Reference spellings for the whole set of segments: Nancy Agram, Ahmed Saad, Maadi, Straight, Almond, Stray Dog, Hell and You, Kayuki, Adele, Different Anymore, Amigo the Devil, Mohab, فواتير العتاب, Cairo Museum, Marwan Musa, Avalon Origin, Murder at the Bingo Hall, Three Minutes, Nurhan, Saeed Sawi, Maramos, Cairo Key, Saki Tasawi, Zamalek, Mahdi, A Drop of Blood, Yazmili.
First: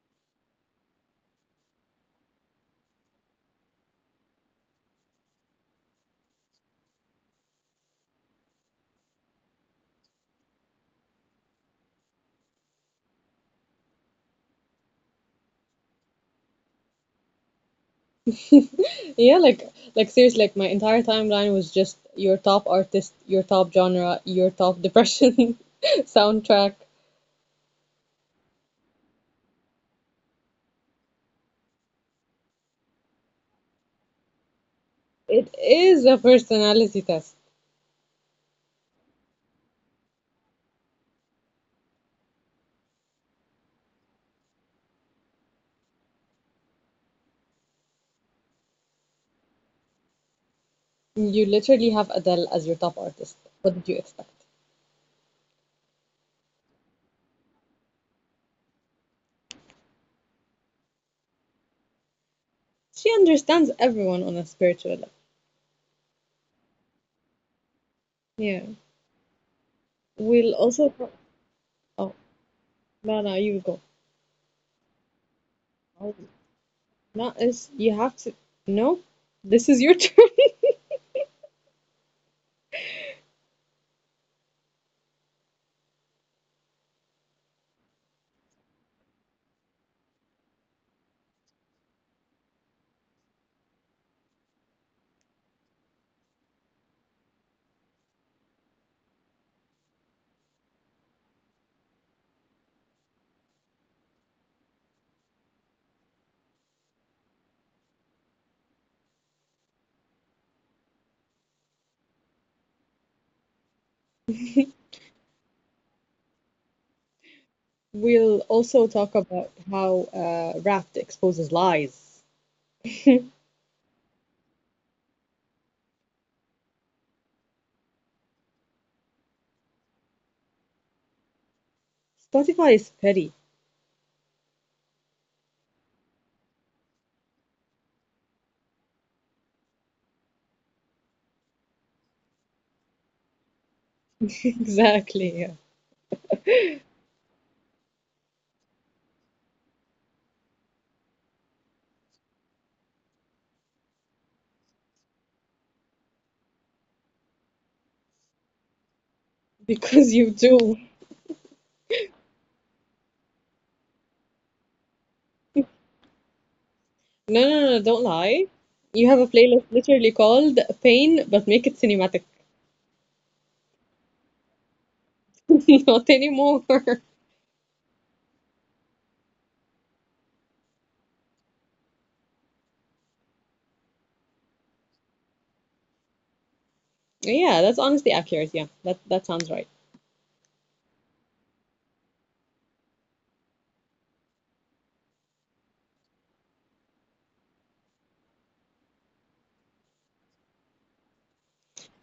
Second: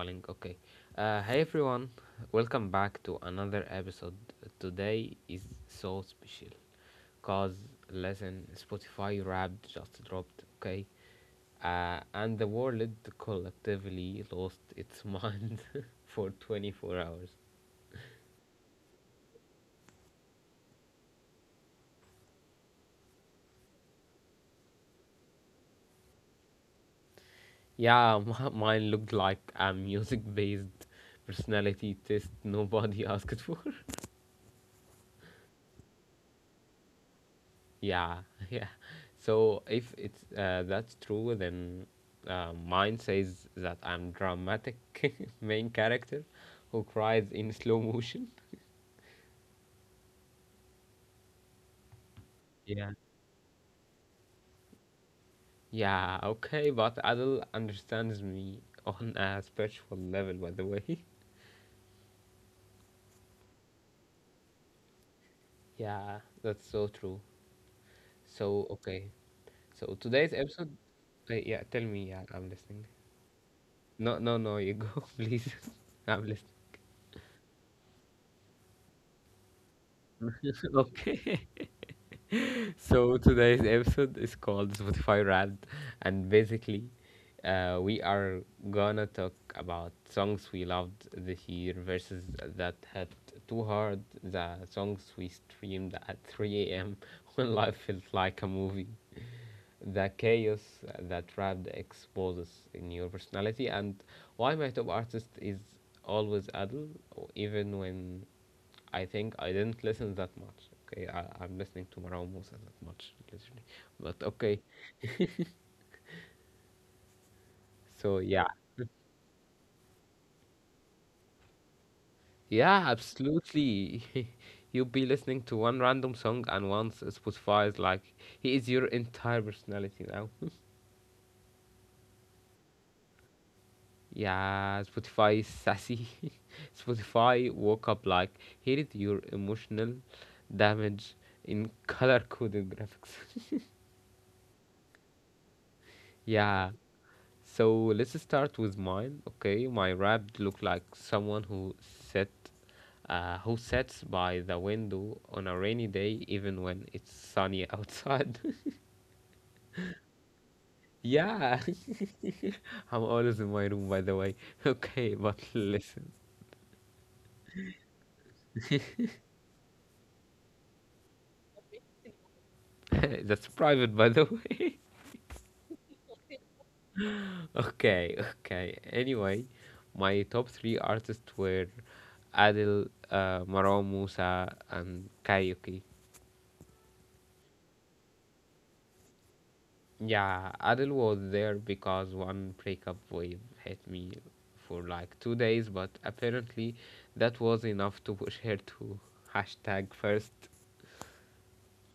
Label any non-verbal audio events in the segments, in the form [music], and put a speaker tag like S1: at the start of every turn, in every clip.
S1: rolling, okay. Hey everyone, welcome back to another episode. Today is so special because, listen, Spotify Wrapped just dropped, okay? And the world collectively lost its [laughs] mind for 24 hours.
S2: [laughs] Yeah, like seriously, like my entire timeline was just your top artist, your top genre, your top depression [laughs] soundtrack.
S1: Yeah, [laughs] mine looked like a music based personality test nobody [laughs] asked for.
S2: It is a personality test.
S1: Yeah, [laughs] yeah. So if it's that's true, then mine says that I'm dramatic [laughs] main character who cries in slow motion.
S2: You literally have Adele as your
S1: Yeah.
S2: top artist. What did you expect?
S1: Yeah. Okay, but Adele understands me on a spiritual level, by the way. [laughs]
S2: She understands everyone on a spiritual level.
S1: Yeah, that's so true. So
S2: Yeah.
S1: okay. So today's
S2: We'll
S1: episode.
S2: also talk-
S1: Yeah, tell me.
S2: oh
S1: Yeah, I'm listening.
S2: no, no, you go.
S1: No, no, no. You go, [laughs] please. [laughs]
S2: Oh,
S1: I'm
S2: not as you have to, no, this is your [laughs] turn.
S1: listening. [laughs] okay. So today's episode is called Spotify Rad, and basically, we are gonna talk about songs we loved this year versus that had too hard. The songs we streamed at 3 a.m. [laughs] when life felt like a movie. The chaos that Rad exposes in your personality, and why my top artist is always Adele, even when I think I didn't listen that much. Okay, I'm listening to Marwan Musa that much, literally. But okay, so
S2: We'll
S1: yeah,
S2: also talk about how Wrapped exposes lies.
S1: yeah, absolutely. [laughs] You'll be listening to one random song and once Spotify is like, he is your entire personality now. [laughs]
S2: Spotify is petty.
S1: Yeah, Spotify is sassy. [laughs] Spotify woke up like, here is your emotional damage in color coded graphics.
S2: [laughs] Exactly, yeah.
S1: [laughs] yeah. So let's start with mine. Okay, my rap looked like someone who sat, who sits by the window on a rainy day, even when it's sunny outside.
S2: Because you do.
S1: [laughs] yeah, [laughs] I'm always in my room, by the way. [laughs] Okay, but listen,
S2: No, no, no, don't lie. You have a playlist literally called Pain, but make it cinematic.
S1: [laughs] that's private, by the way.
S2: [laughs] Not anymore.
S1: [laughs] okay, okay. Anyway, my top 3 artists were Adil, Maram Musa, and Kayuki.
S2: Yeah, that's honestly accurate. Yeah, that sounds right.
S1: Yeah, Adele was there because one breakup wave hit me for like 2 days, but apparently that was enough to push her to hashtag first.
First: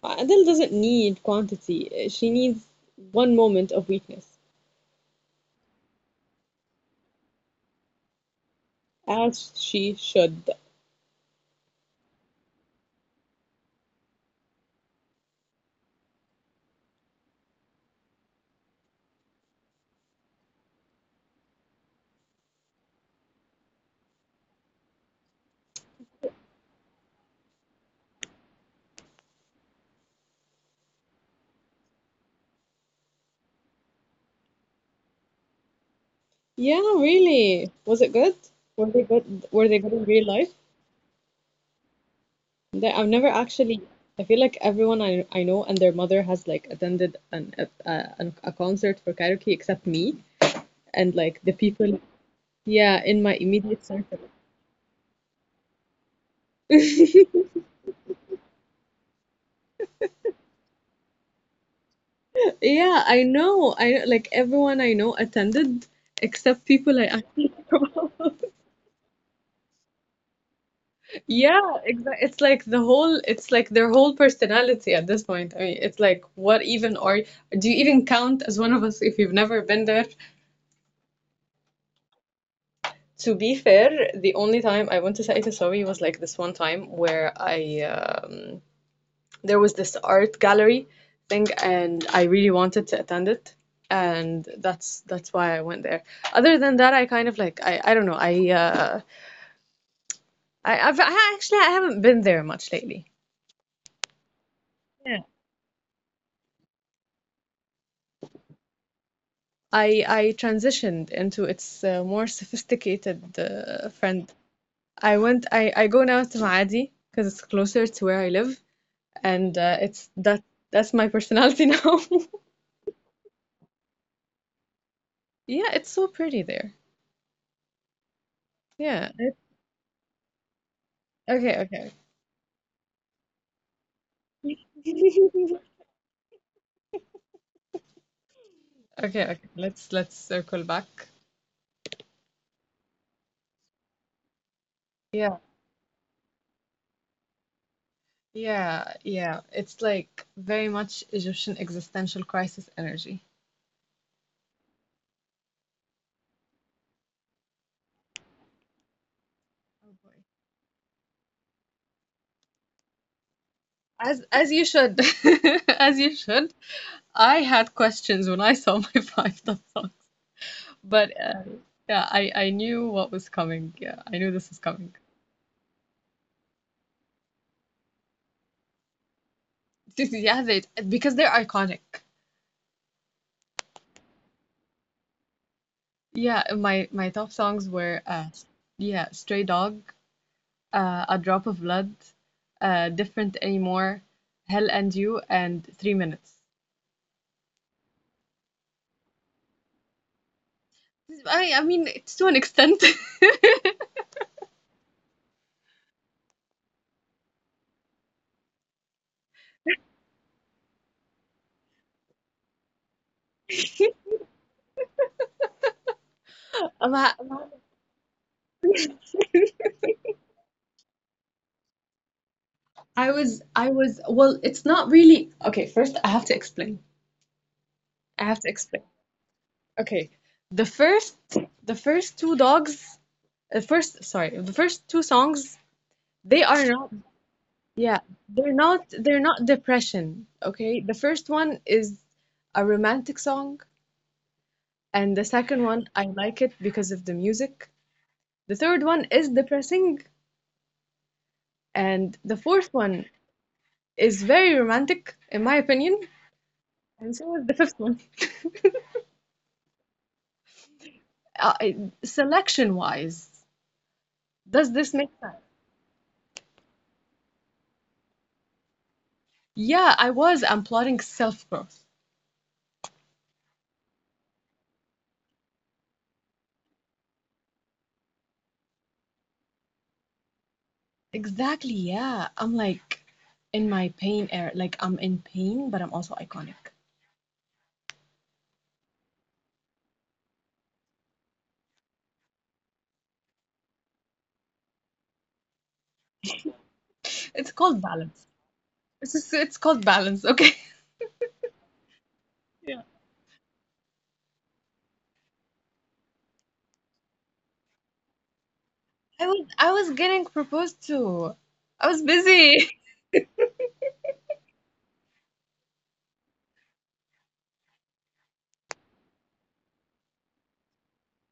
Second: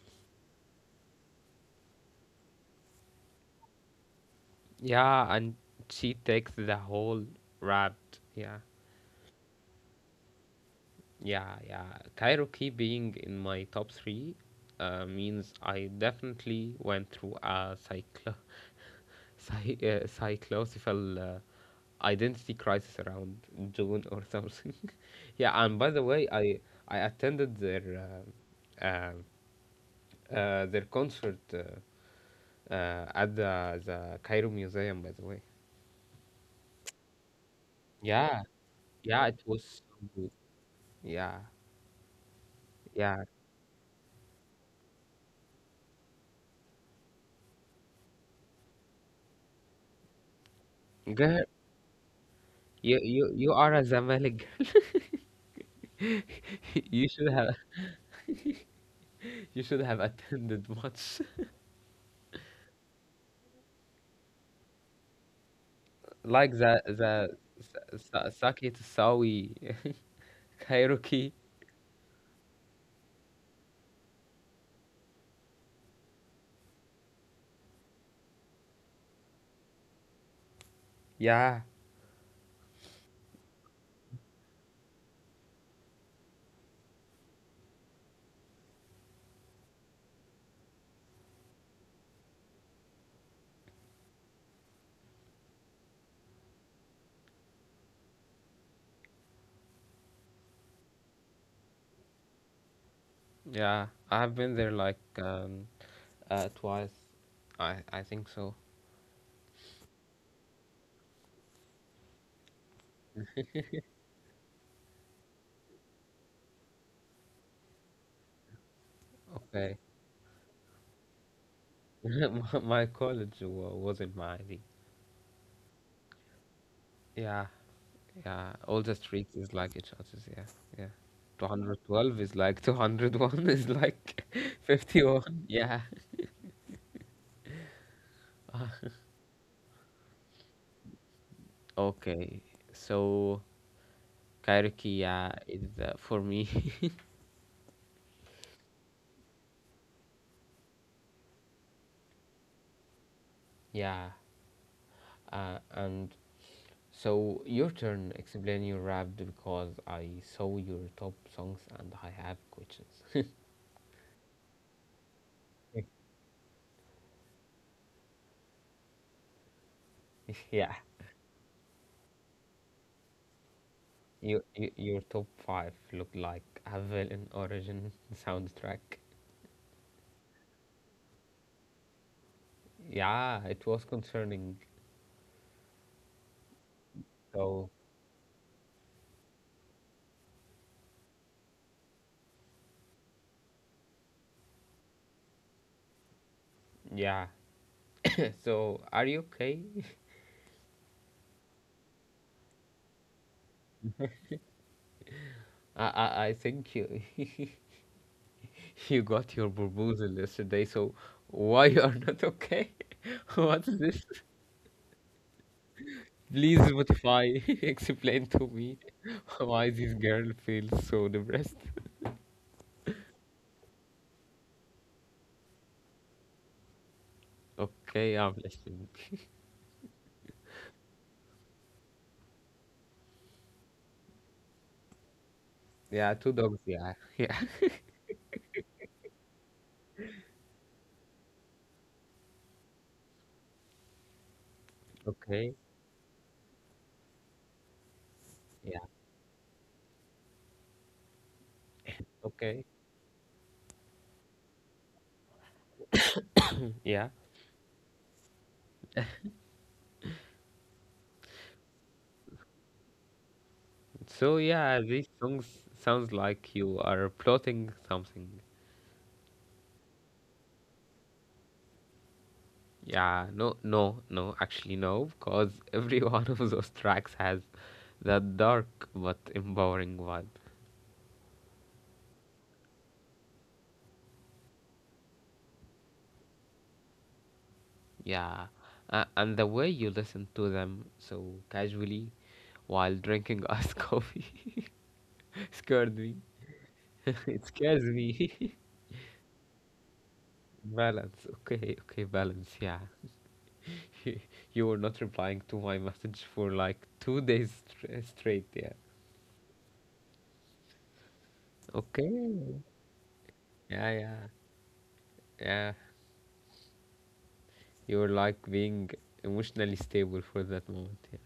S2: Adele doesn't need quantity. She needs one moment of weakness,
S1: Yeah, and she takes the whole rap. Yeah,
S2: as she should.
S1: yeah, yeah. Kairoki being in my top 3 means I definitely went through a cyclo- [laughs] cy- cyclosical identity crisis around June or something. [laughs] yeah, and by the way, I attended uh, uh, their concert at the Cairo Museum. By the way,
S2: Yeah, really. Was it good?
S1: yeah,
S2: Were they
S1: yeah, it
S2: good? Were they
S1: was
S2: good in
S1: so
S2: real
S1: good.
S2: life?
S1: Yeah,
S2: There, I've
S1: yeah,
S2: never actually. I feel like everyone I know and their mother has like attended an a, an- a concert for karaoke except me and like
S1: girl,
S2: the people,
S1: you
S2: yeah, in
S1: you
S2: my
S1: you are a
S2: immediate circle.
S1: Zamalek. [laughs] you should have
S2: [laughs]
S1: [laughs] you should have attended much
S2: Yeah, I know. I like everyone I know attended
S1: [laughs] like
S2: except
S1: the
S2: people I
S1: the
S2: actually care about. [laughs]
S1: Saki Tasawi [laughs] Kairoki.
S2: Yeah, exactly. It's like their whole personality at this point. I mean, it's like, what even are, do you even count as one of us if you've never been there?
S1: Yeah,
S2: To be fair, the only time I went to Saeed Sawi was like this one time where I there was this art gallery thing, and I really wanted to attend it, and that's why I went there. Other than that, I kind of like, I don't know. I I've, I actually I haven't been there much lately.
S1: yeah, I've been there like. Twice. I think so.
S2: I transitioned into its more sophisticated friend. I went I go now to Maadi because it's closer to where I live, and
S1: Okay.
S2: it's that that's my personality [laughs] now.
S1: [laughs] My college was in Mahdi.
S2: Yeah, it's so pretty there.
S1: Yeah, yeah. All the
S2: Yeah.
S1: streets is like each other's. Yeah, yeah.
S2: Okay, okay.
S1: 212 is like 201 is like [laughs] 51. Yeah.
S2: Okay, okay. Let's circle back.
S1: Okay. So
S2: Yeah.
S1: Kairikia is for me. [laughs]
S2: Yeah, yeah. It's like very much Egyptian existential crisis energy.
S1: Yeah. And so your turn. Explain your rap because
S2: Oh
S1: I
S2: boy.
S1: saw your top songs and I have questions.
S2: As you should. [laughs] As you should. I had questions when I saw my [laughs] five top song,
S1: [laughs] yeah.
S2: but yeah, I knew what was coming. Yeah, I knew this was coming.
S1: Your top five look like Avalon Origin [laughs] soundtrack.
S2: [laughs] Yeah, they because they're iconic.
S1: Yeah, it was concerning.
S2: Yeah, my top
S1: So
S2: songs were yeah, Stray Dog, A Drop of Blood, Different Anymore, Hell and You, and Three Minutes.
S1: yeah. [laughs] So are you okay?
S2: I mean it's to an extent.
S1: [laughs] I think you [laughs] you got your proposal yesterday. So why you are not okay? [laughs] What's this? Please
S2: [laughs] About- about-
S1: Spotify [laughs] explain to me [laughs] why this girl feels so depressed. [laughs]
S2: well, it's not really. Okay, first I have to explain. I
S1: Okay,
S2: have
S1: I'm
S2: to explain.
S1: listening.
S2: Okay, the first, the first two dogs, the first, sorry, the first two songs,
S1: Yeah,
S2: they
S1: two
S2: are
S1: dogs.
S2: not.
S1: Yeah, [laughs] yeah.
S2: Yeah, they're not depression, okay? The first one is a romantic song, and the second
S1: Okay.
S2: one I like it because of the music. The third
S1: Yeah.
S2: one is depressing, and the
S1: Okay.
S2: fourth one is very romantic in my opinion,
S1: Yeah.
S2: and so is the fifth one. [laughs] Uh, Selection-wise,
S1: So
S2: does
S1: yeah,
S2: this
S1: these
S2: make sense?
S1: songs sounds like you are plotting something.
S2: Yeah, I was. I'm plotting self-growth.
S1: Yeah, no, no, no, actually no, because every [laughs] one of those tracks has that dark but empowering vibe.
S2: Exactly, yeah. I'm like in my pain era, like I'm in pain, but I'm also iconic.
S1: Yeah, and the way you listen to them so casually while drinking iced [laughs] coffee [laughs] scared me. [laughs] it
S2: It's called
S1: scares
S2: balance.
S1: me.
S2: It's just, it's called balance. Okay.
S1: [laughs] balance, okay, okay, balance. Yeah, [laughs] you were not replying to my [laughs] message for like 2 days straight. Yeah.
S2: [laughs] I was getting proposed to. I was busy.
S1: Okay. Yeah, yeah, yeah. You're like being emotionally stable for that moment. Yeah.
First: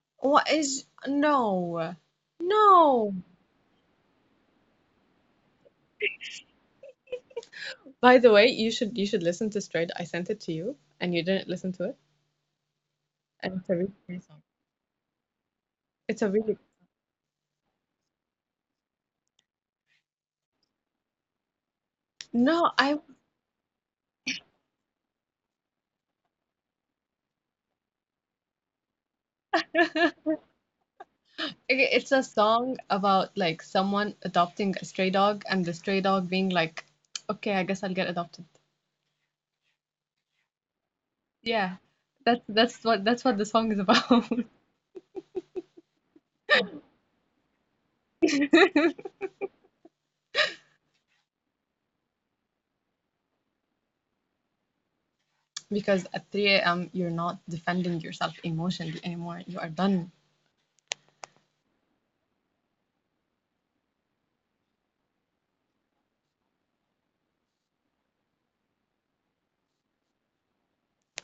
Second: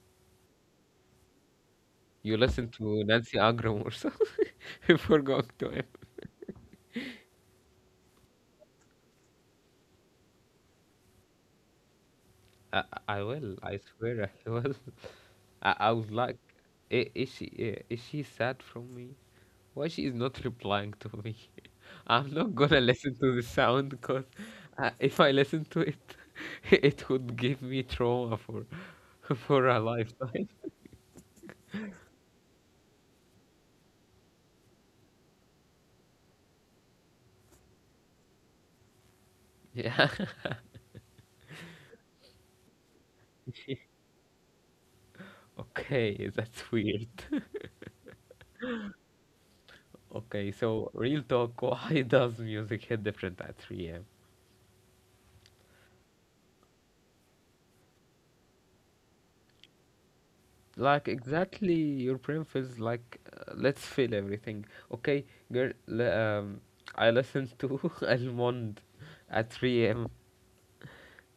S2: [laughs] What is no.
S1: You listen to
S2: No.
S1: Nancy Agram or something [laughs] before going to him.
S2: By the way, you should listen to Straight. I sent it to you and you didn't listen to it.
S1: I, I will.
S2: And it's a
S1: I
S2: really great
S1: swear
S2: song.
S1: I will. [laughs] I was
S2: It's a
S1: like,
S2: really,
S1: "Is she is she sad from me? Why she is not replying to me? [laughs] I'm not
S2: no,
S1: gonna
S2: I.
S1: listen to the sound because if I listen to it, [laughs] it would give me trauma for [laughs] for a lifetime.
S2: [laughs]
S1: [laughs]
S2: Okay, it's a song about like someone adopting a stray dog and the stray dog being like, okay, I guess I'll get adopted.
S1: Yeah.
S2: Yeah. That's what the song
S1: [laughs]
S2: is about.
S1: Okay, that's weird.
S2: [laughs]
S1: Okay, so real talk, [laughs] why does music hit different at 3 a.m.?
S2: Because at 3 a.m. you're not defending yourself emotionally anymore. You are done.
S1: Like exactly, your brain feels like let's feel everything. Okay, girl, I listened to [laughs] Almond at 3 a.m.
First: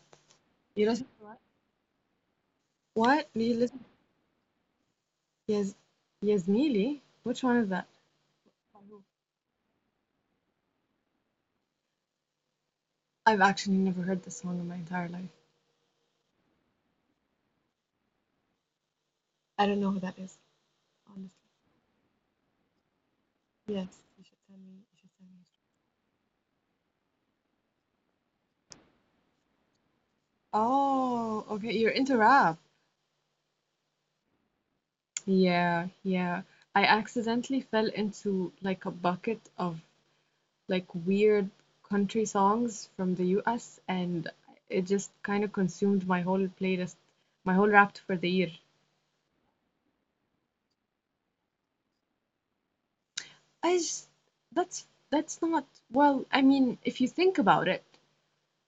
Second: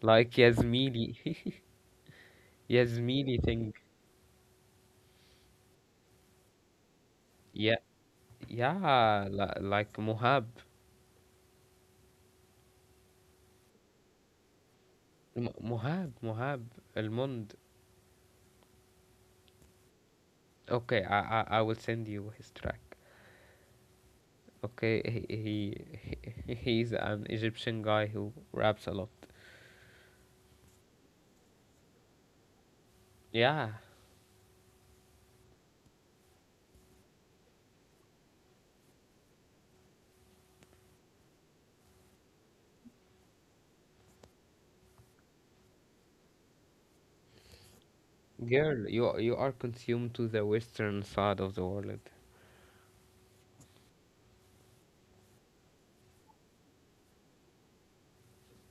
S1: Like
S2: You listen
S1: Yasmini,
S2: to what?
S1: [laughs]
S2: What?
S1: Yasmini
S2: You
S1: thing.
S2: listen to Yazmili? Which one is
S1: Yeah,
S2: that?
S1: yeah, like Mohab,
S2: I've actually never heard this song in my entire life.
S1: Mohab, Almond.
S2: I don't know who that is,
S1: Okay, I
S2: honestly.
S1: I will send you his track.
S2: Yes, you should tell me.
S1: Okay,
S2: You should tell me.
S1: he's an Egyptian guy who raps a lot.
S2: Oh, okay. You're into rap.
S1: Yeah,
S2: Yeah, yeah. I accidentally fell into like a bucket of like weird country songs from the US, and it just kind of consumed my whole playlist, my whole rap for the year.
S1: girl, you are consumed to the western side of the world.
S2: I just that's that's not, well, I mean, if you think about it,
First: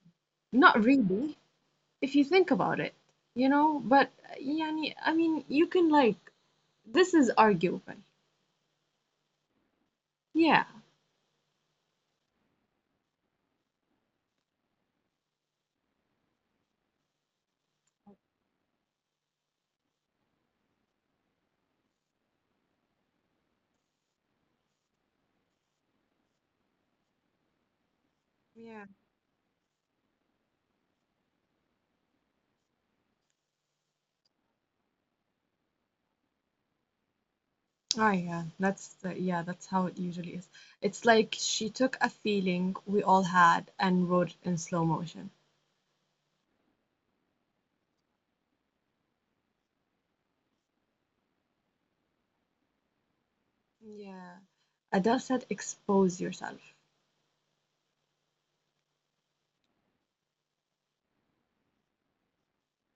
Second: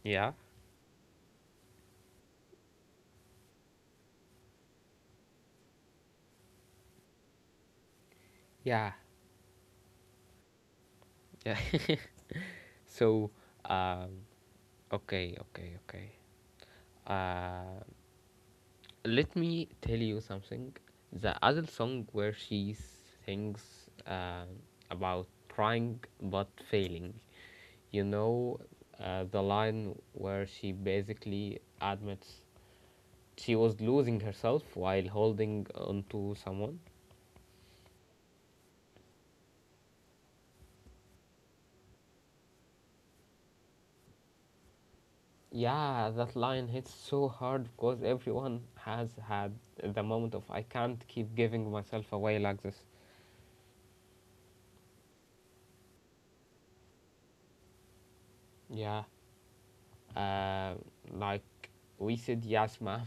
S1: Yeah,
S2: not really, if you think about it, but yani, I mean, you can, like, this is arguable.
S1: yeah,
S2: Yeah.
S1: yeah. [laughs] so, um, okay, okay, okay. Uh, let me tell you something. The other song where she sings um about trying but failing. You know,
S2: Yeah.
S1: the line where she basically admits she was losing herself while holding on to someone.
S2: Oh yeah, that's how it usually is. It's like she took a feeling we all had and wrote it in slow motion.
S1: Yeah, that line hits so hard because everyone has had the moment of I can't keep giving myself away like this.
S2: Yeah. Adele said, expose yourself.
S1: Yeah, uh, like we said, Yasma.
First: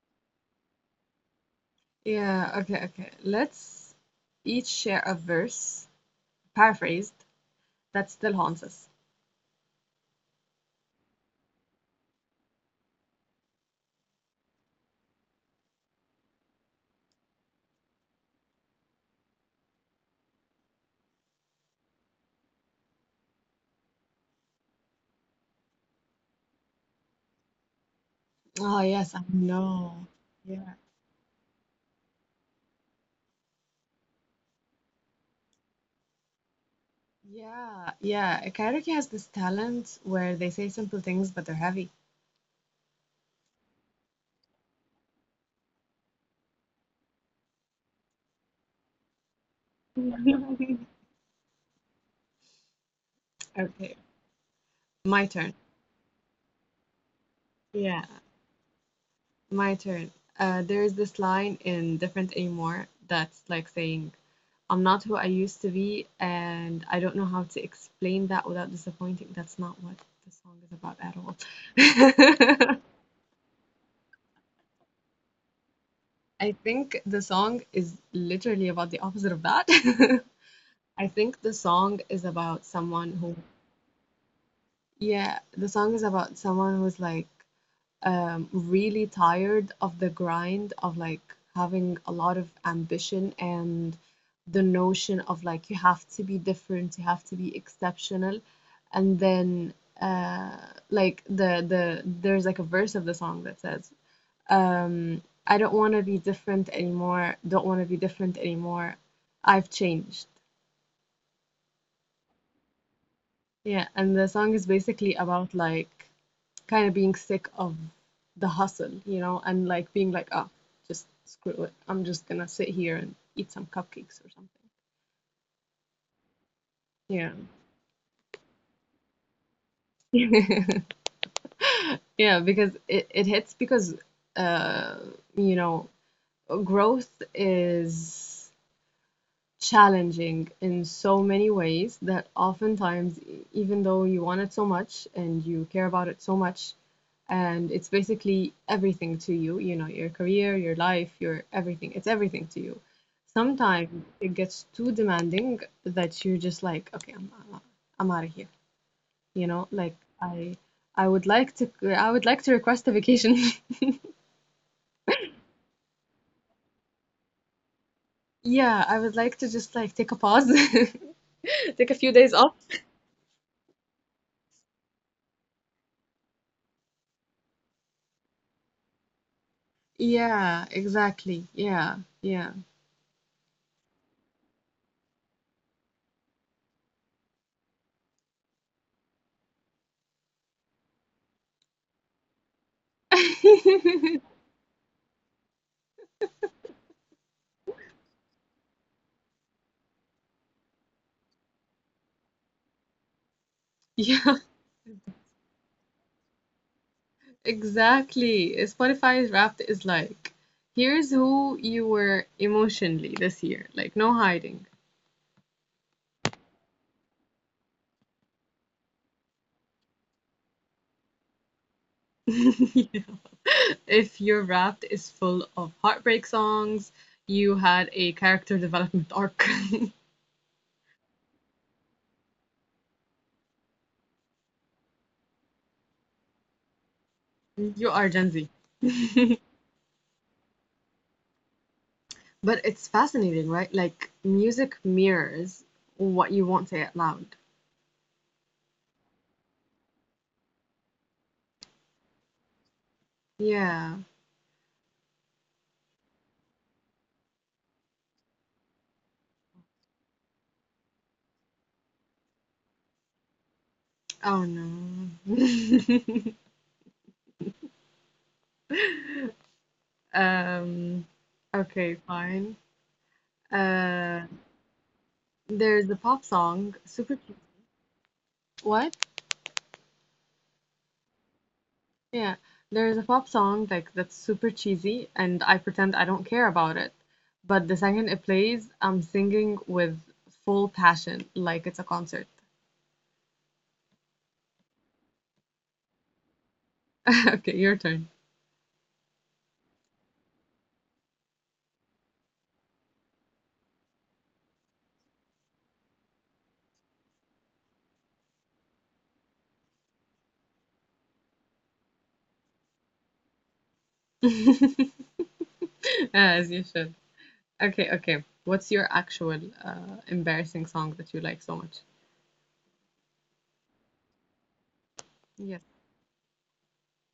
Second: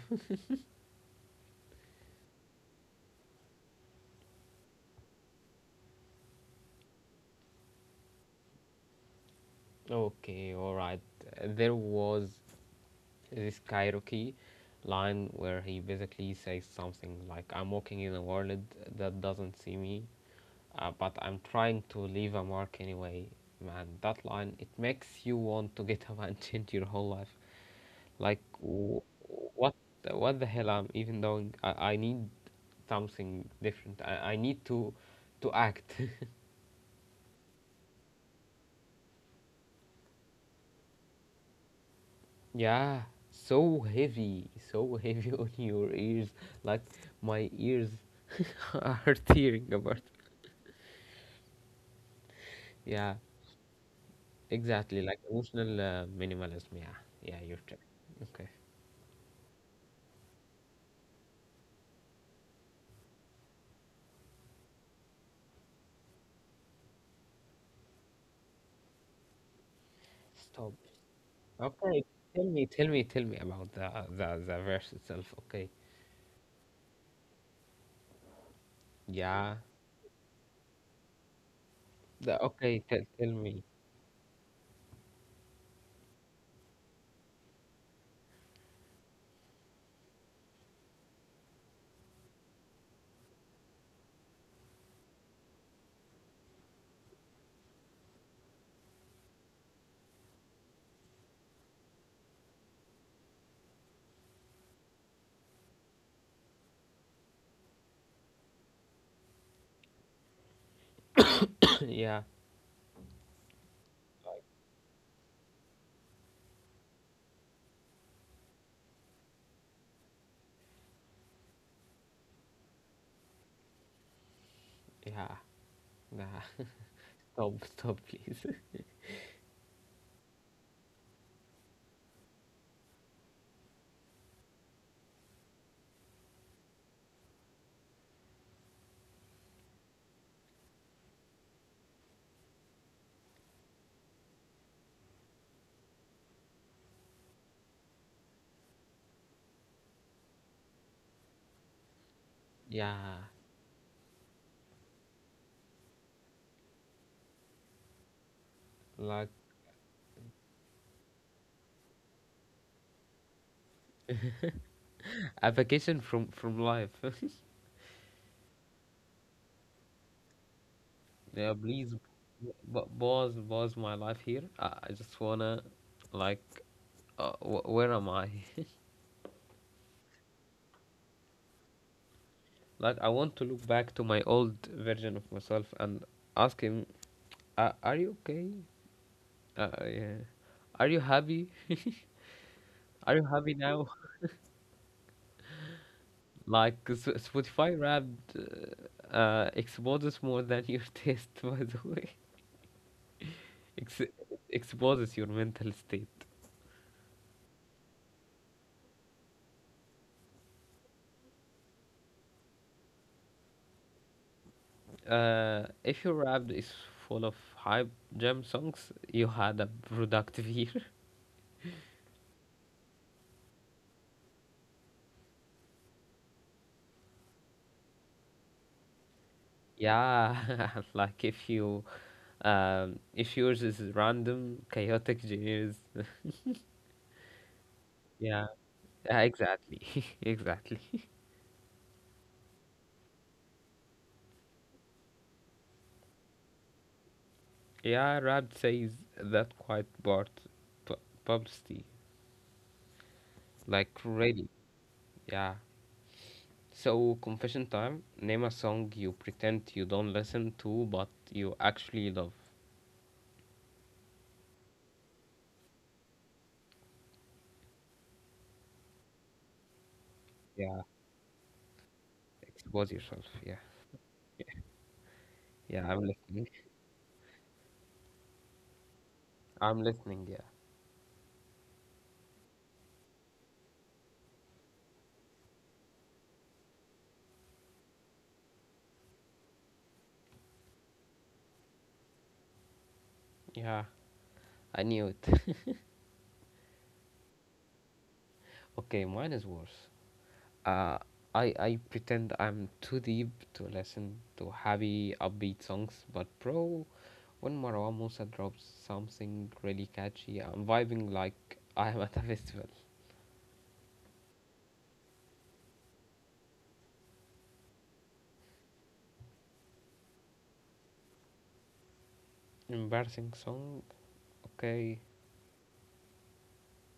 S2: Yeah, okay, okay. Let's each share a verse, paraphrased, that still haunts us.
S1: [laughs] okay, all right. There was this karaoke line where he basically says something like, I'm walking in a world that doesn't see me, but I'm trying to leave a mark anyway. Man, that line, it makes you want to get [laughs] up and change your whole life. Like,
S2: Oh, yes, I
S1: what
S2: know.
S1: what the
S2: Yeah.
S1: hell I'm even doing? I need something different. I need to act.
S2: Yeah, yeah. Karaoke has this talent where they say simple things, but they're heavy. [laughs]
S1: [laughs] yeah, so heavy [laughs] on your ears. Like my ears [laughs] are tearing apart. Yeah,
S2: Okay,
S1: exactly.
S2: my
S1: Like
S2: turn.
S1: emotional minimalism. Yeah, yeah, you're correct.
S2: Yeah,
S1: Okay,
S2: my turn. There is this line in Different Anymore that's like saying, I'm not who I used to be, and I don't know how to explain that without disappointing. That's not what the song is about
S1: stop.
S2: at
S1: Okay, tell
S2: all.
S1: me, tell me, tell me about the verse itself. Okay,
S2: [laughs] I think the song is literally about the opposite of that.
S1: yeah.
S2: [laughs] I think the song is
S1: The
S2: about
S1: okay,
S2: someone who,
S1: tell me.
S2: yeah, the song is about someone who's like, really tired of the grind of like having a lot of ambition and the notion of like you have to be different, you have to be exceptional, and then, uh, like there's like a verse of the song that says, "I don't want to be different anymore. Don't want to be different anymore. I've changed."
S1: [coughs] yeah,
S2: Yeah, and the song is basically about like kind of being sick of the hustle, and like being like, ah, oh, just screw it. I'm just gonna sit here and eat some cupcakes or
S1: yeah. Nah,
S2: something.
S1: [laughs] stop, stop, please. [laughs]
S2: Yeah. [laughs] Yeah, because it hits because uh, you know, growth is challenging in so many ways that oftentimes, even though you want it so much and you care about it so much, and it's basically everything to you, your career, your life, your everything, it's everything to you.
S1: Yeah,
S2: Sometimes it gets too demanding that you're just like, okay, I'm out of here,
S1: like
S2: you know, like I. I would like to request a vacation. [laughs]
S1: a vacation from life. [laughs]
S2: Yeah, I would like to just like take a pause,
S1: yeah,
S2: [laughs] take a few
S1: please,
S2: days off.
S1: but boss, boss, my life here. I just wanna, like, where am I? [laughs]
S2: Yeah, exactly. Yeah, yeah.
S1: like, I want to look back to my old version of myself and ask him, are you okay? Yeah, are you happy? [laughs] are you happy now? [laughs]
S2: [laughs]
S1: Like Spotify Wrapped exposes more than your taste, [laughs] by the way. Ex-
S2: Yeah,
S1: exposes your mental state.
S2: [laughs] exactly. Spotify's Wrapped is like, here's who you were emotionally this year. Like, no hiding.
S1: If your rap is full of hype jam songs, you had a productive year.
S2: [laughs] Yeah. If your Wrapped is full of heartbreak songs, you had a character development arc. [laughs]
S1: [laughs] yeah, [laughs] like if you, if yours is random, chaotic years. [laughs]
S2: You are Gen Z.
S1: yeah, yeah,
S2: [laughs]
S1: exactly, [laughs] exactly.
S2: But it's fascinating, right? Like, music mirrors what you won't say out loud.
S1: [laughs] yeah, rap says that quite part pu- publicity, like
S2: Yeah.
S1: really, yeah. So confession time. Name a song you pretend you don't listen to, but you actually love.
S2: Oh no. [laughs]
S1: Yeah,
S2: Um, okay, fine.
S1: expose yourself. Yeah,
S2: Uh,
S1: yeah,
S2: there's
S1: I'm
S2: a pop
S1: listening.
S2: song, super che-. What?
S1: I'm listening. Yeah,
S2: Yeah, there's a pop song like that's super cheesy, and I pretend I don't care about it. But the second it plays, I'm singing with full passion, like it's a concert.
S1: yeah, I knew it. [laughs]
S2: [laughs] Okay, your turn.
S1: Okay, mine is worse. Uh, I pretend I'm too deep to listen to happy upbeat songs, but bro, when Marwa Musa drops something really catchy, I'm vibing like I'm at a [laughs] festival.
S2: [laughs] As you should. Okay, okay. What's your actual embarrassing song that you like so much?
S1: Embarrassing song. Okay,
S2: Yes.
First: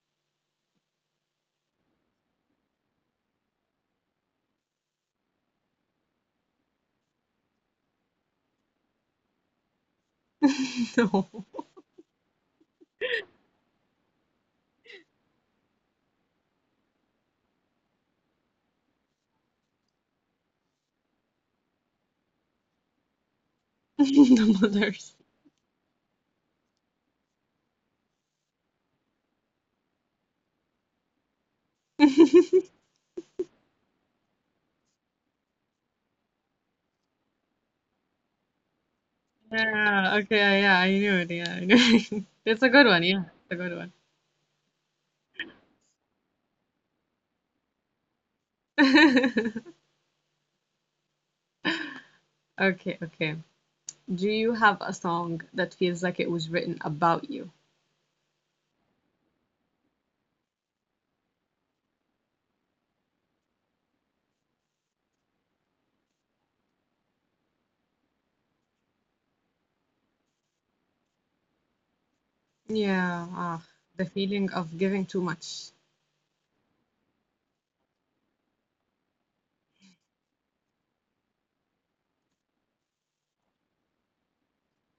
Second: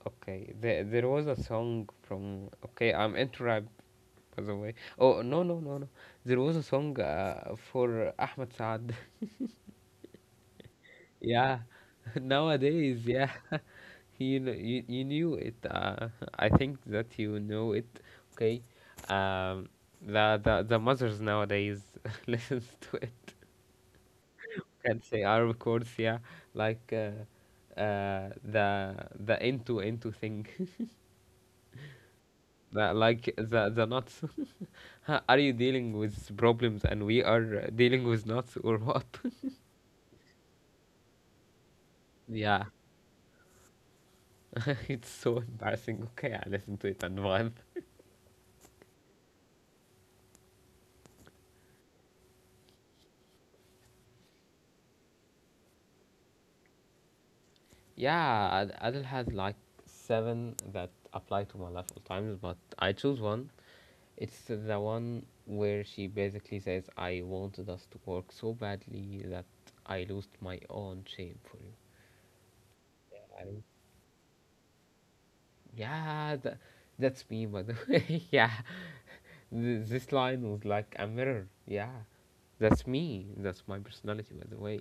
S1: okay. There was a song from. Okay, I'm into rap by the way. Oh no no no no. There was a song for Ahmed Saad.
S2: [laughs] No.
S1: Yeah, [laughs] nowadays, yeah, [laughs] you know, you knew it. [laughs] I think that you know it. Okay, um, the mothers nowadays [laughs] listens to it.
S2: [laughs] The
S1: Can
S2: mothers.
S1: say Arab chords, yeah, like uh, the the into thing, [laughs]
S2: [laughs]
S1: the, like the nuts. [laughs] Are you dealing with problems and we are dealing with knots or what? [laughs]
S2: Yeah, okay, yeah, I knew it. Yeah, I knew it. [laughs] It's a
S1: Yeah,
S2: good one. Yeah, it's a good one.
S1: [laughs] it's so embarrassing. Okay, I listen to it and why?
S2: [laughs] Okay, okay. Do you have a song that feels like it was written about you?
S1: Yeah, Adil had like seven that apply to my life all times, but I choose one. It's the one where she basically says, "I wanted us to work so badly that I lost my own shame for you."
S2: Yeah, ah,
S1: I-
S2: the feeling of giving too much.
S1: yeah, that's me, by the [laughs] way. Yeah, this line was like a mirror. Yeah, that's me. That's my personality, by the way.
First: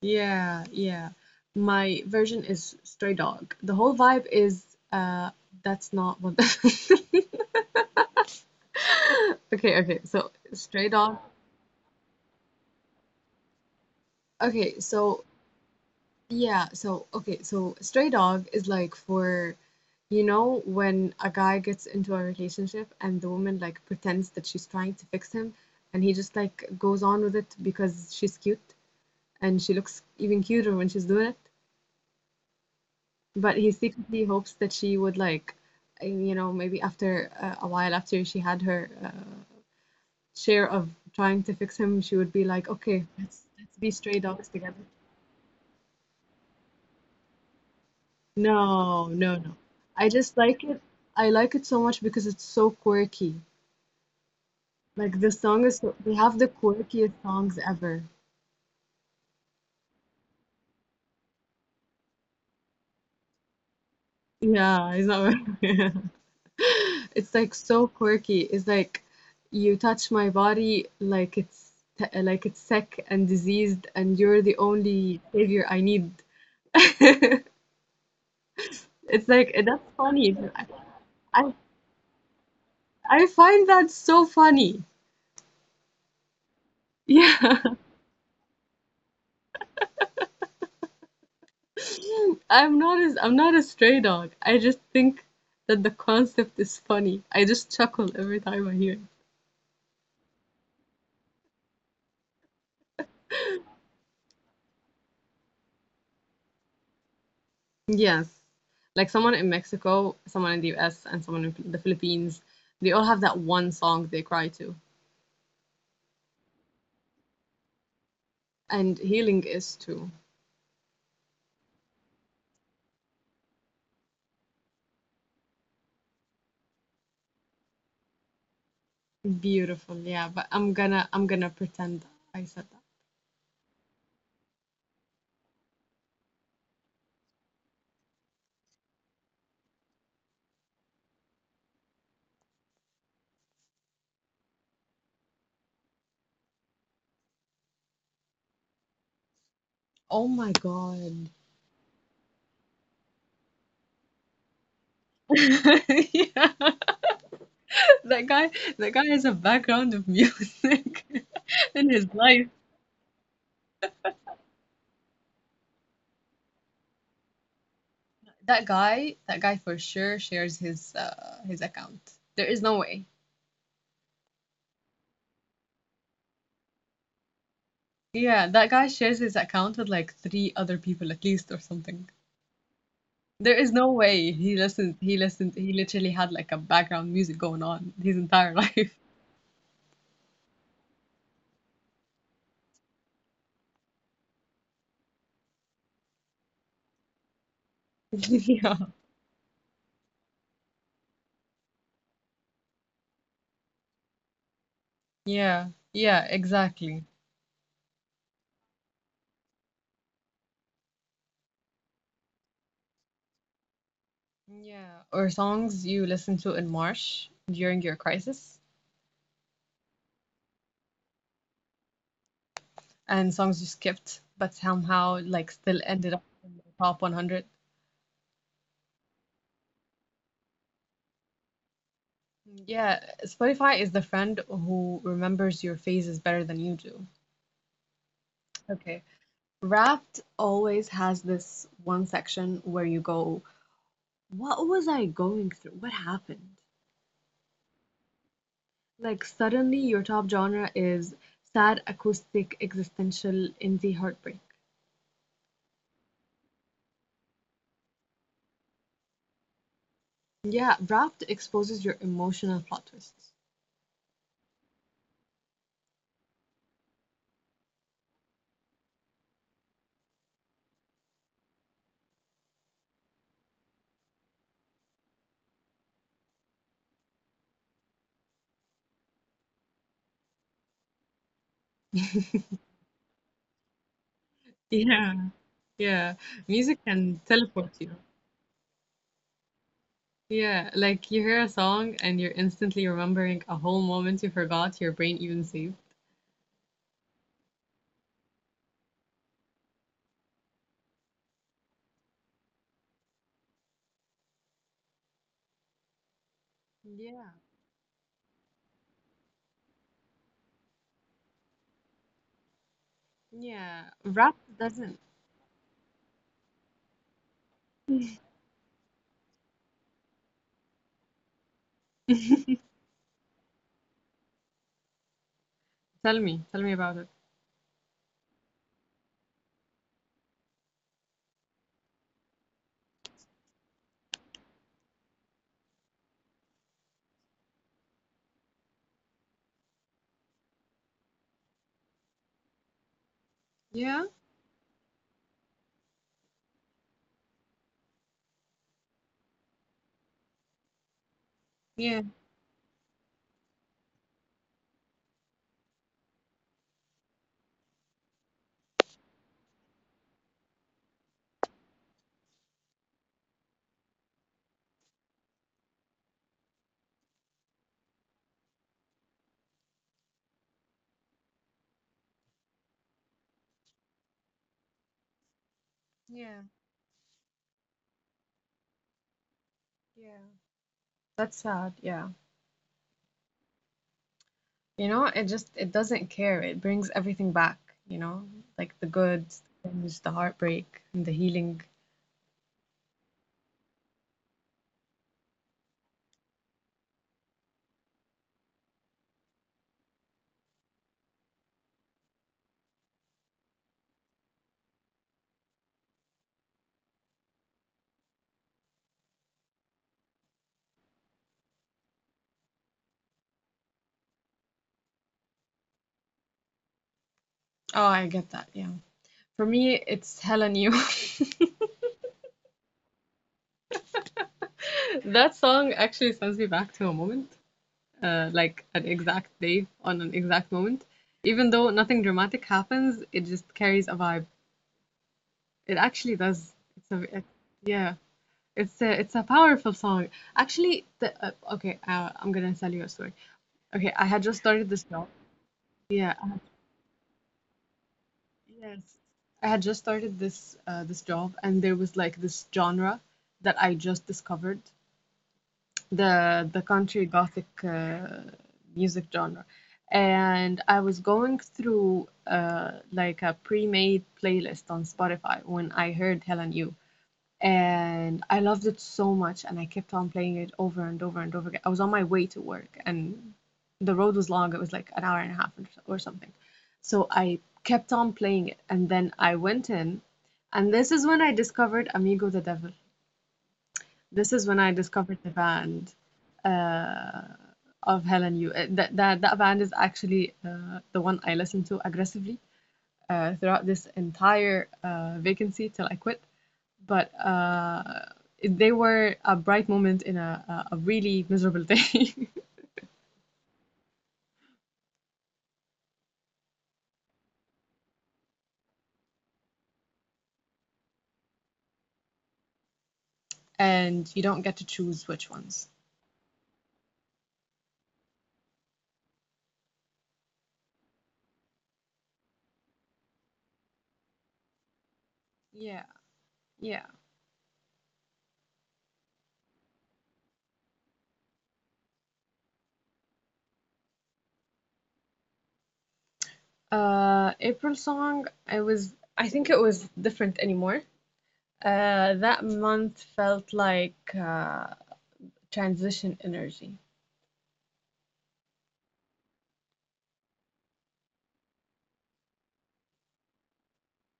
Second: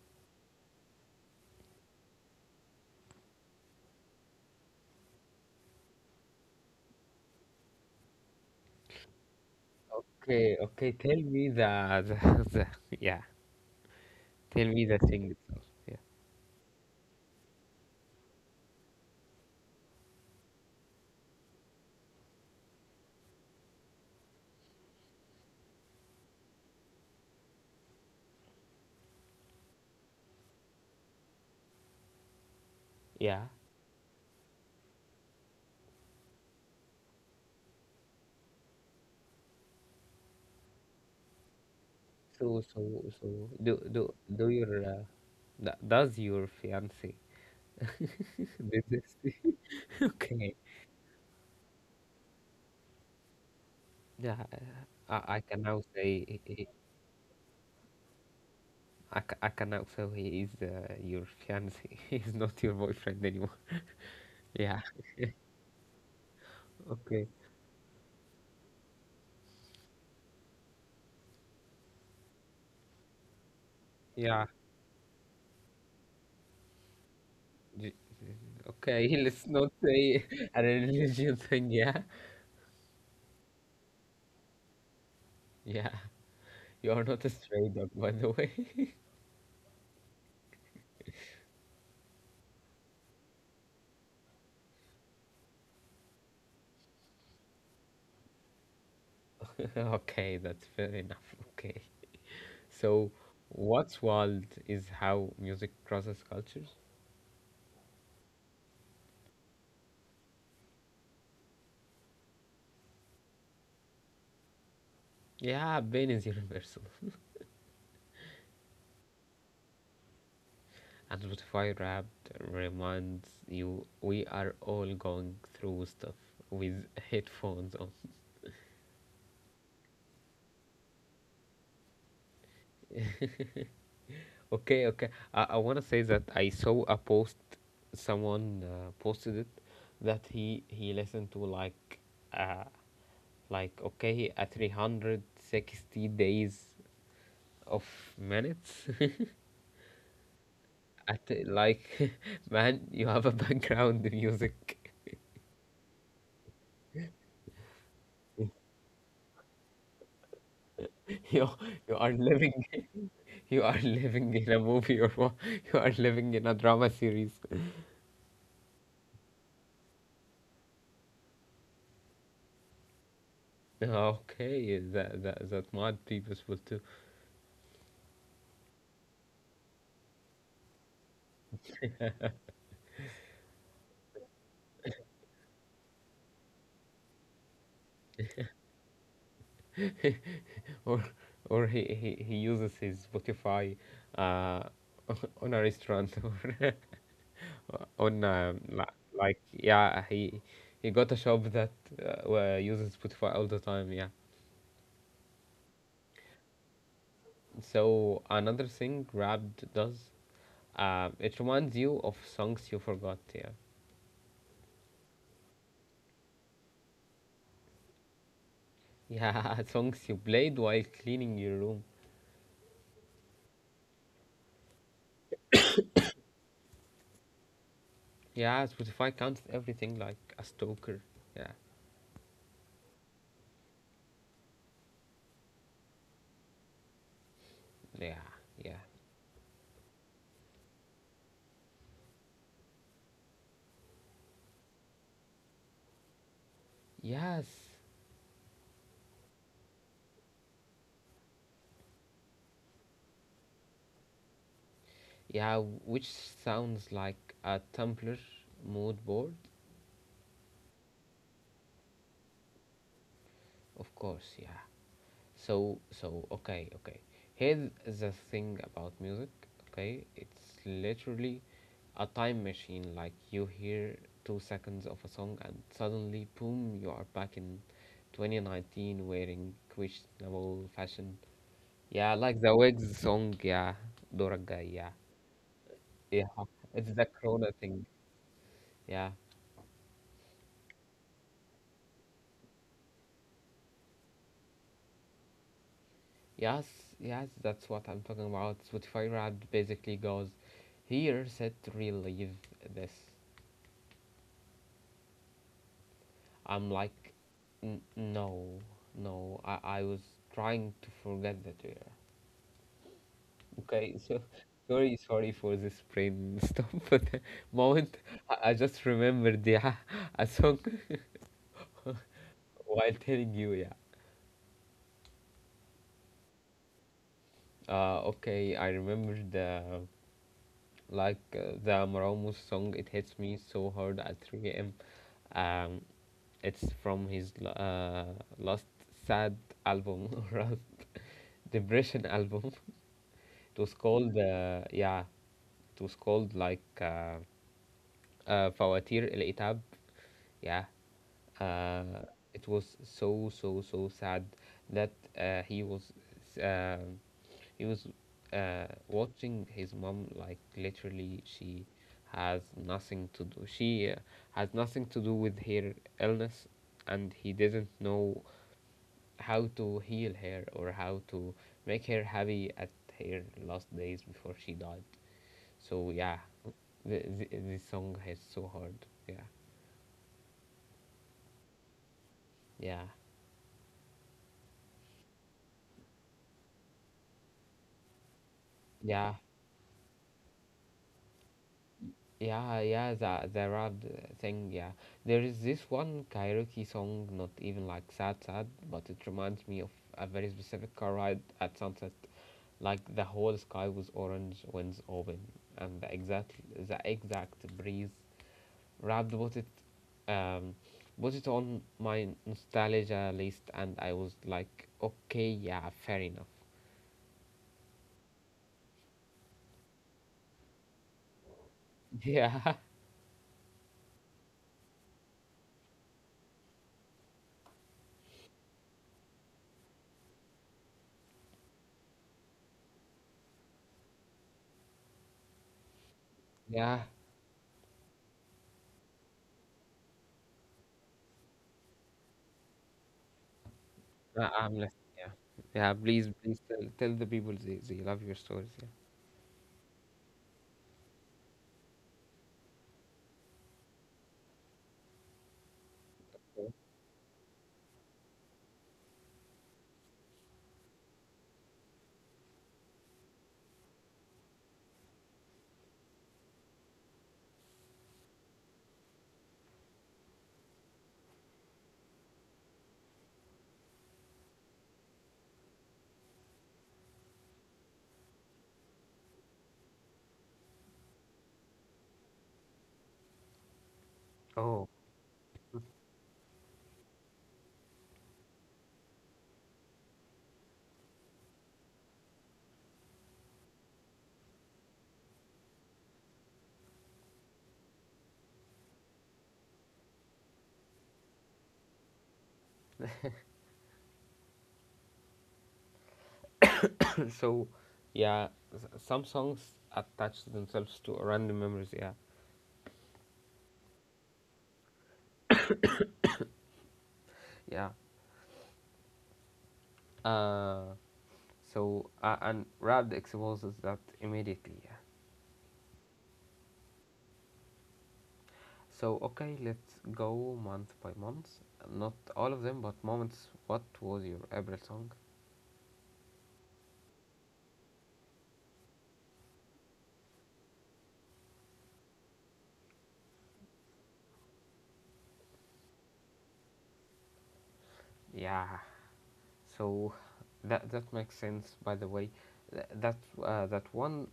S2: Yeah, yeah. My version is Stray Dog. The whole vibe is uh that's not what the [laughs] Okay, okay. So
S1: Okay, okay.
S2: Stray
S1: Tell
S2: Dog.
S1: me the, [laughs] the, the yeah. Tell me
S2: Okay,
S1: the
S2: so
S1: thing itself. Yeah,
S2: okay, so stray dog is like for, when a guy gets into a relationship, and the woman like pretends that she's trying to fix him, and he just like goes on with it because she's cute and she looks even cuter when she's doing it,
S1: yeah.
S2: but he secretly hopes that she would like, maybe after a while after she had her share of trying to fix him, she would be
S1: So,
S2: like,
S1: so,
S2: okay, let's
S1: so, do
S2: let's be
S1: do
S2: stray dogs
S1: do your
S2: together.
S1: does your fiance [laughs] did
S2: No,
S1: this? [laughs]
S2: no, no. I just
S1: Okay,
S2: like it. I like it so much because it's so quirky.
S1: yeah, I, I can
S2: Like the
S1: now
S2: song
S1: say
S2: is
S1: he-
S2: so,
S1: he-
S2: they have the quirkiest songs ever.
S1: I can now say he is your fiance. [laughs] He's not your boyfriend anymore. Yeah.
S2: Yeah, it's not [laughs] yeah.
S1: [laughs] Okay.
S2: It's like so quirky. It's like you touch my body like it's sick and diseased, and you're
S1: Yeah.
S2: the only savior I need. [laughs]
S1: J- Okay. [laughs]
S2: It's
S1: Let's
S2: like
S1: not
S2: that's
S1: say
S2: funny.
S1: [laughs] a religion
S2: I
S1: thing. Yeah.
S2: I find that so funny.
S1: Yeah. You are
S2: [laughs]
S1: not a
S2: Yeah.
S1: stray dog, by the way.
S2: I'm not a stray dog. I just think that the concept is funny. I just chuckle every time I hear it.
S1: [laughs] Okay, that's fair enough. Okay. So, what's wild is how music crosses cultures.
S2: Yes. Like someone in Mexico, someone in the US, and someone in the Philippines, they all have that one song they cry to.
S1: Yeah, pain is universal. [laughs]
S2: And healing is too.
S1: And Spotify Wrapped reminds you we are all going through stuff with headphones on.
S2: Beautiful, yeah, but I'm gonna pretend I said that.
S1: Okay, okay. I want to say that I saw a post, someone posted it that he listened to uh, like a 360 days of minutes. [laughs]
S2: Oh my
S1: At,
S2: God.
S1: the- like, [laughs] man, you have a background music. [laughs]
S2: [laughs] Yeah. That guy that guy has a background of music
S1: You, you
S2: [laughs]
S1: are
S2: in his
S1: living
S2: life.
S1: You are [laughs] living in a movie or what? [laughs] You are living in a drama series. [laughs]
S2: That guy for sure shares his account. There is no way.
S1: Okay, that might be possible too,
S2: Yeah, that guy shares his account with like three other people at least or something. There is no way he listened. He listened. He literally had like a background music going on his entire life.
S1: [laughs] or or he uses his Spotify uh [laughs] on a restaurant [laughs] or on
S2: [laughs] Yeah.
S1: like yeah he got a shop that where uses Spotify all the time, yeah.
S2: Yeah. Yeah. Exactly.
S1: So another thing Grabbed does, it reminds you of songs you forgot, yeah. [laughs]
S2: Yeah. Or songs you listen to in March during your crisis,
S1: Yeah, songs you played while cleaning your room.
S2: and songs you skipped but somehow like still ended up in the top 100.
S1: Yeah, Spotify counts everything like a stalker. Yeah,
S2: Yeah, Spotify is the friend who remembers your phases better than you do.
S1: yeah, yeah.
S2: Okay. Wrapped always has this one section where you go, "What was I going through? What happened?"
S1: Yes,
S2: Like, suddenly your top genre is sad, acoustic, existential, indie heartbreak.
S1: yeah, which sounds like a Tumblr mood board,
S2: Yeah, Wrapped exposes your emotional plot twists.
S1: of course, yeah. So, okay, okay. Here's the thing about music, okay? It's literally a time machine, like you hear 2 seconds of a song and suddenly, boom, you are back in 2019 wearing questionable fashion. Yeah, like the Wigs song, yeah, Dorga, yeah,
S2: Yeah, yeah.
S1: yeah,
S2: Music
S1: it's the
S2: can
S1: Corona
S2: teleport
S1: thing,
S2: you.
S1: yeah,
S2: Yeah, like you hear a song and you're instantly remembering a whole moment you forgot your brain even saved.
S1: yes, yes, that's what I'm talking about. Spotify rap basically goes, here, set, relieve this. I'm like,
S2: Yeah,
S1: "N- no, no, I was trying to forget that we are..."
S2: yeah.
S1: Okay, [laughs] so
S2: Rap
S1: sorry,
S2: doesn't.
S1: sorry for this brainstorm [laughs] but the moment. I just remembered, yeah, a song
S2: [laughs]
S1: [laughs] while telling you, yeah.
S2: Tell me about it.
S1: Okay, I remembered. Like the Maramos song, it hits me so hard at 3 a.m. Um, it's from his last sad album [laughs] or last depression album. It was
S2: Yeah,
S1: called, yeah, it was called like فواتير العتاب, yeah,
S2: yeah,
S1: uh, it was so so so sad that uh, he was uh, he was watching his mom, like literally she has nothing to do, she has nothing to do with her illness, and he didn't know how to heal her or how to make her happy at her last days before she died, so yeah,
S2: yeah,
S1: this song is so hard, yeah,
S2: yeah. That's sad. Yeah.
S1: yeah,
S2: You know, it doesn't care. It brings everything back, you know, like the
S1: yeah.
S2: good things, the heartbreak, and the healing.
S1: Yeah, yeah, there are the rap thing, yeah. There is this one karaoke song, not even like sad, sad, but it reminds me of a very specific car ride at sunset. Like the whole sky was orange, winds open, and the exact breeze wrapped um, put it on my nostalgia list, and I was like, okay, yeah, fair enough.
S2: Oh, I get that. Yeah. For me, it's Helen You. [laughs]
S1: [laughs]
S2: That song actually sends me back to a moment, like an exact day on an exact moment. Even though nothing dramatic happens, it just carries a vibe. It actually does.
S1: Yeah, yeah,
S2: Yeah. It's a powerful song. Actually, the okay. I'm gonna tell you a story. Okay, I had
S1: I-
S2: just
S1: I'm
S2: started
S1: listening.
S2: this job.
S1: Yeah, yeah. Please,
S2: Yeah.
S1: please tell the people they love your stories, yeah.
S2: Yes. I had just started this this job, and there was like this genre that I just discovered the country gothic music genre, and I was going through like a pre-made playlist on Spotify when I heard Helen You, and I loved it so much, and I kept on playing it over and over and over again. I was on my way to work, and the road was long. It was like an hour and a half or something. So I kept on playing it, and then I went in, and this is when I discovered Amigo the Devil. This is
S1: Oh,
S2: when I discovered the band uh, of Helen You. That band is actually the one I listened to aggressively throughout this entire vacancy till I quit, but they were a bright moment in a really miserable day,
S1: [laughs] so yeah, s- some songs attach themselves to random memories. Yeah,
S2: [laughs] and you don't get to choose which ones.
S1: yeah. Uh, and Wrapped exposes that immediately. Yeah.
S2: Yeah, yeah.
S1: So okay, let's go month by month. Not all of them, but moments. What was your April song?
S2: April song, I think it was different anymore. That month felt like transition energy.
S1: Yeah. So that that makes sense. By the way, Th- that that one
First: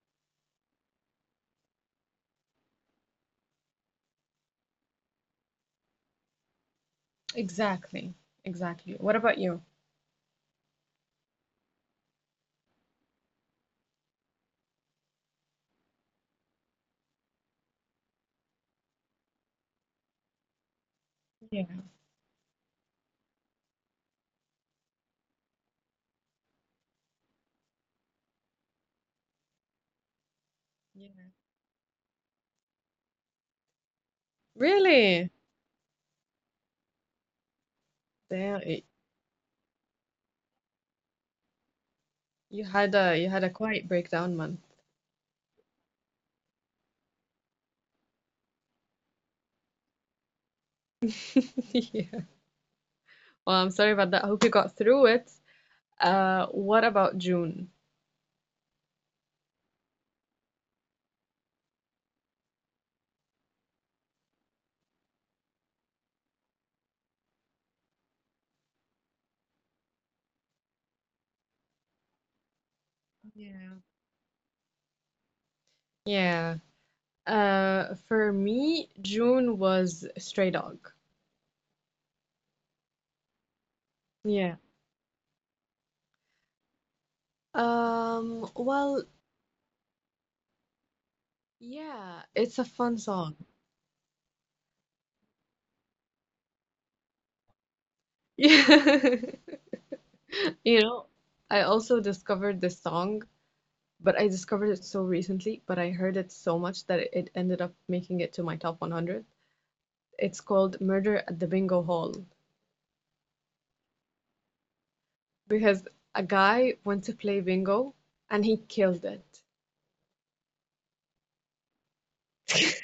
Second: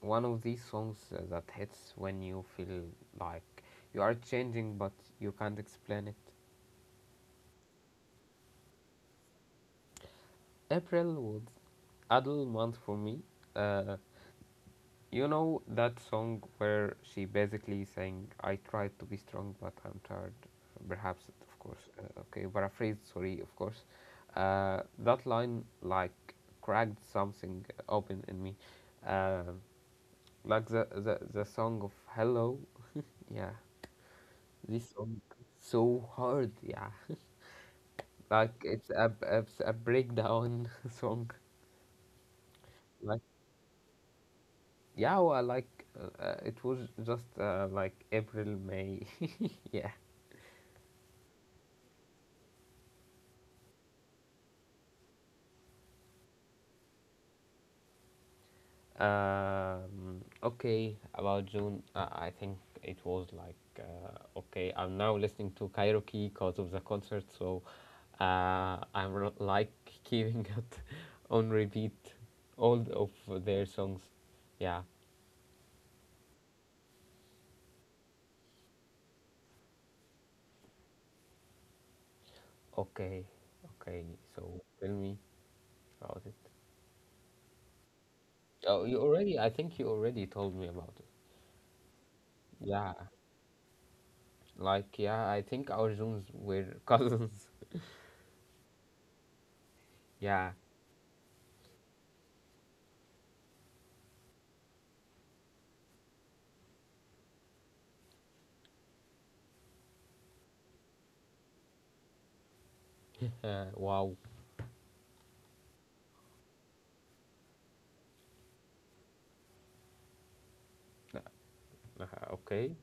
S1: one of these songs that hits when you feel like you are changing, but you can't explain it.
S2: Exactly, exactly. What about you?
S1: April was adult month for me. Uh, you know that song where she basically sang, "I tried to be strong, but I'm tired." Perhaps, of
S2: Yeah,
S1: course. Okay, paraphrase. Sorry, of course. That line like cracked something open in me, uh, like
S2: yeah.
S1: the song of Hello. Yeah, this song
S2: Really?
S1: so hard. Yeah, like
S2: Damn,
S1: it's a breakdown [laughs] song.
S2: you had a quiet breakdown month.
S1: Yeah, well, like it was just like April, May. [laughs] yeah.
S2: [laughs] Yeah. Well, I'm sorry about that. I hope you got through it. What about June?
S1: Okay, about June, I think it was like okay. I'm now listening to Cairo Key because of the concert, so I'm r- like keeping it [laughs] on repeat all of their
S2: Yeah.
S1: songs. Yeah.
S2: Yeah. For me, June was Stray Dog.
S1: Okay. Okay.
S2: Yeah.
S1: So tell me about it. Oh, you
S2: Well,
S1: already. I think you already told me about it.
S2: yeah, it's a
S1: Yeah.
S2: fun song.
S1: Like, yeah, I think our zooms were [laughs] cousins.
S2: [laughs]
S1: Yeah.
S2: You know, I also discovered this song, but I discovered it so recently, but I heard it so much that it ended up making it to my top 100. It's called Murder at the Bingo Hall,
S1: Wow.
S2: because a guy went to play bingo and he killed it.
S1: Uh, okay.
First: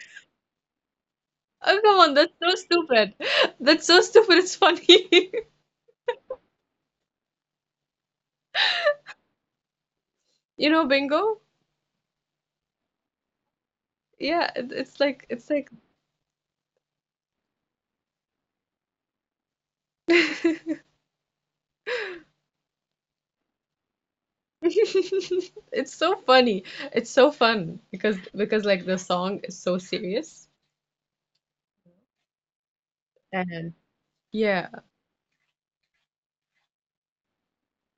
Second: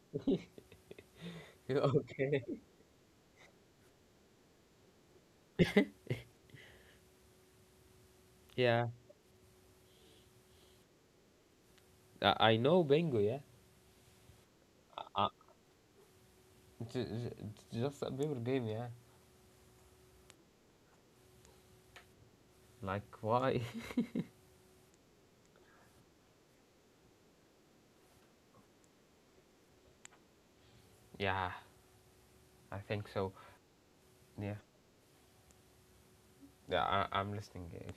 S1: [laughs]
S2: Oh, come on, that's
S1: Okay.
S2: so stupid. [laughs] That's so stupid. It's funny. [laughs]
S1: Yeah.
S2: You know, bingo?
S1: I know bingo, yeah.
S2: Yeah, it,
S1: Uh,
S2: it's like
S1: J- j- just a paper game, yeah.
S2: [laughs]
S1: Like, why?
S2: it's so funny. It's so fun because like the song is so serious,
S1: [laughs] Yeah, I think so.
S2: and
S1: Yeah.
S2: yeah.
S1: Yeah, I- I'm listening, yeah.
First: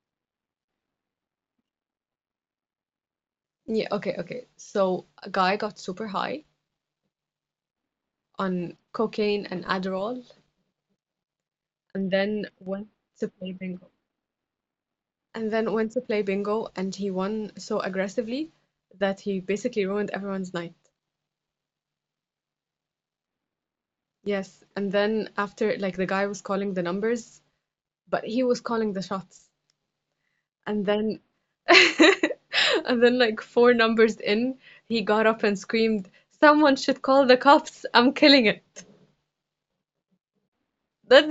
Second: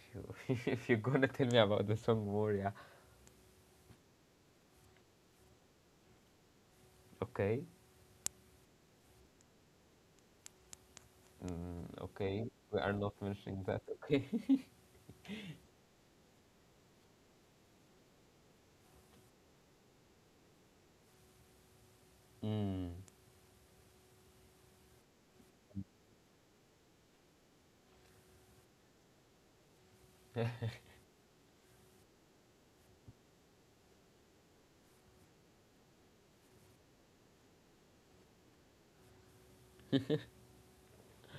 S1: If you [laughs] if you're gonna tell me about the song more, yeah.
S2: Yeah, okay, okay. So a guy got super high
S1: Okay.
S2: on cocaine and Adderall
S1: Mm,
S2: and
S1: okay.
S2: then
S1: We
S2: went
S1: are not
S2: to play
S1: mentioning that.
S2: bingo.
S1: Okay.
S2: And then went to play bingo, and he won so aggressively that he basically ruined everyone's night.
S1: [laughs] Mm.
S2: Yes, and then after, like the guy was calling the numbers, but he was calling the shots. And then, [laughs] and then like four numbers in, he got up and screamed, "Someone should call the cops. I'm killing it." That's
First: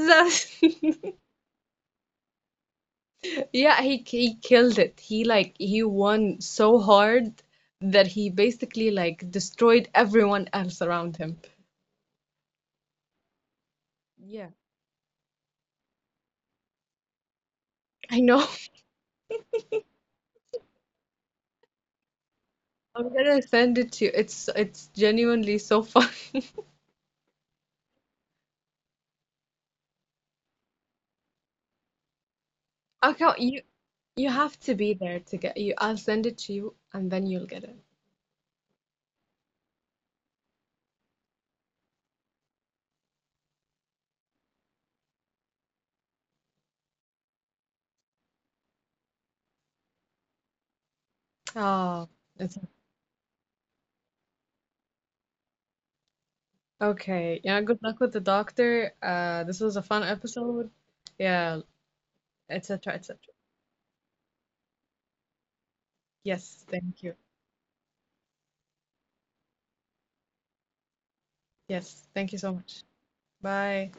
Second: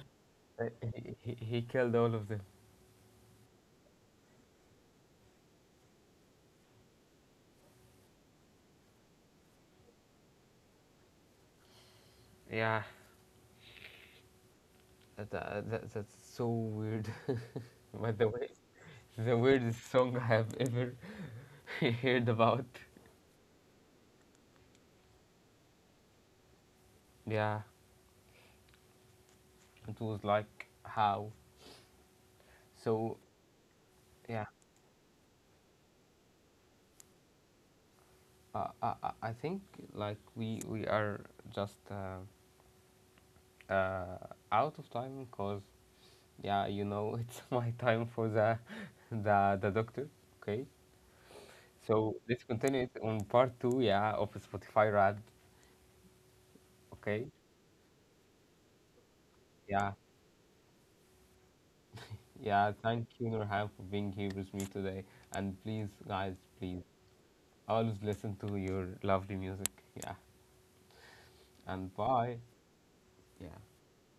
S1: Uh,
S2: that.
S1: He killed all of them.
S2: [laughs] Yeah, he killed it. He won so hard that he basically like destroyed everyone else around him.
S1: Yeah.
S2: Yeah,
S1: That's so weird. [laughs] By
S2: I
S1: the
S2: know.
S1: way,
S2: [laughs]
S1: the weirdest song I have ever [laughs] heard about.
S2: I'm gonna send it to you. It's genuinely so fun. [laughs]
S1: Yeah, it was like how.
S2: I
S1: So
S2: can't you You
S1: yeah,
S2: have to be there to get you. I'll send it to you and then you'll get it.
S1: I think like we are just uh, out of time because yeah, you know [laughs] it's my time for the doctor. Okay, so
S2: Oh,
S1: let's
S2: it's
S1: continue it on part two. Yeah, of Spotify Wrapped. Okay,
S2: okay. Yeah, good luck with the doctor. This
S1: yeah.
S2: was a fun episode. Yeah,
S1: Yeah, thank
S2: etc.
S1: you,
S2: etc.
S1: Nurhan, for being here with me today. And please, guys, please
S2: Yes, thank you.
S1: always listen to your lovely music. Yeah, and
S2: Yes,
S1: bye.
S2: thank you so much.
S1: Yeah.
S2: Bye.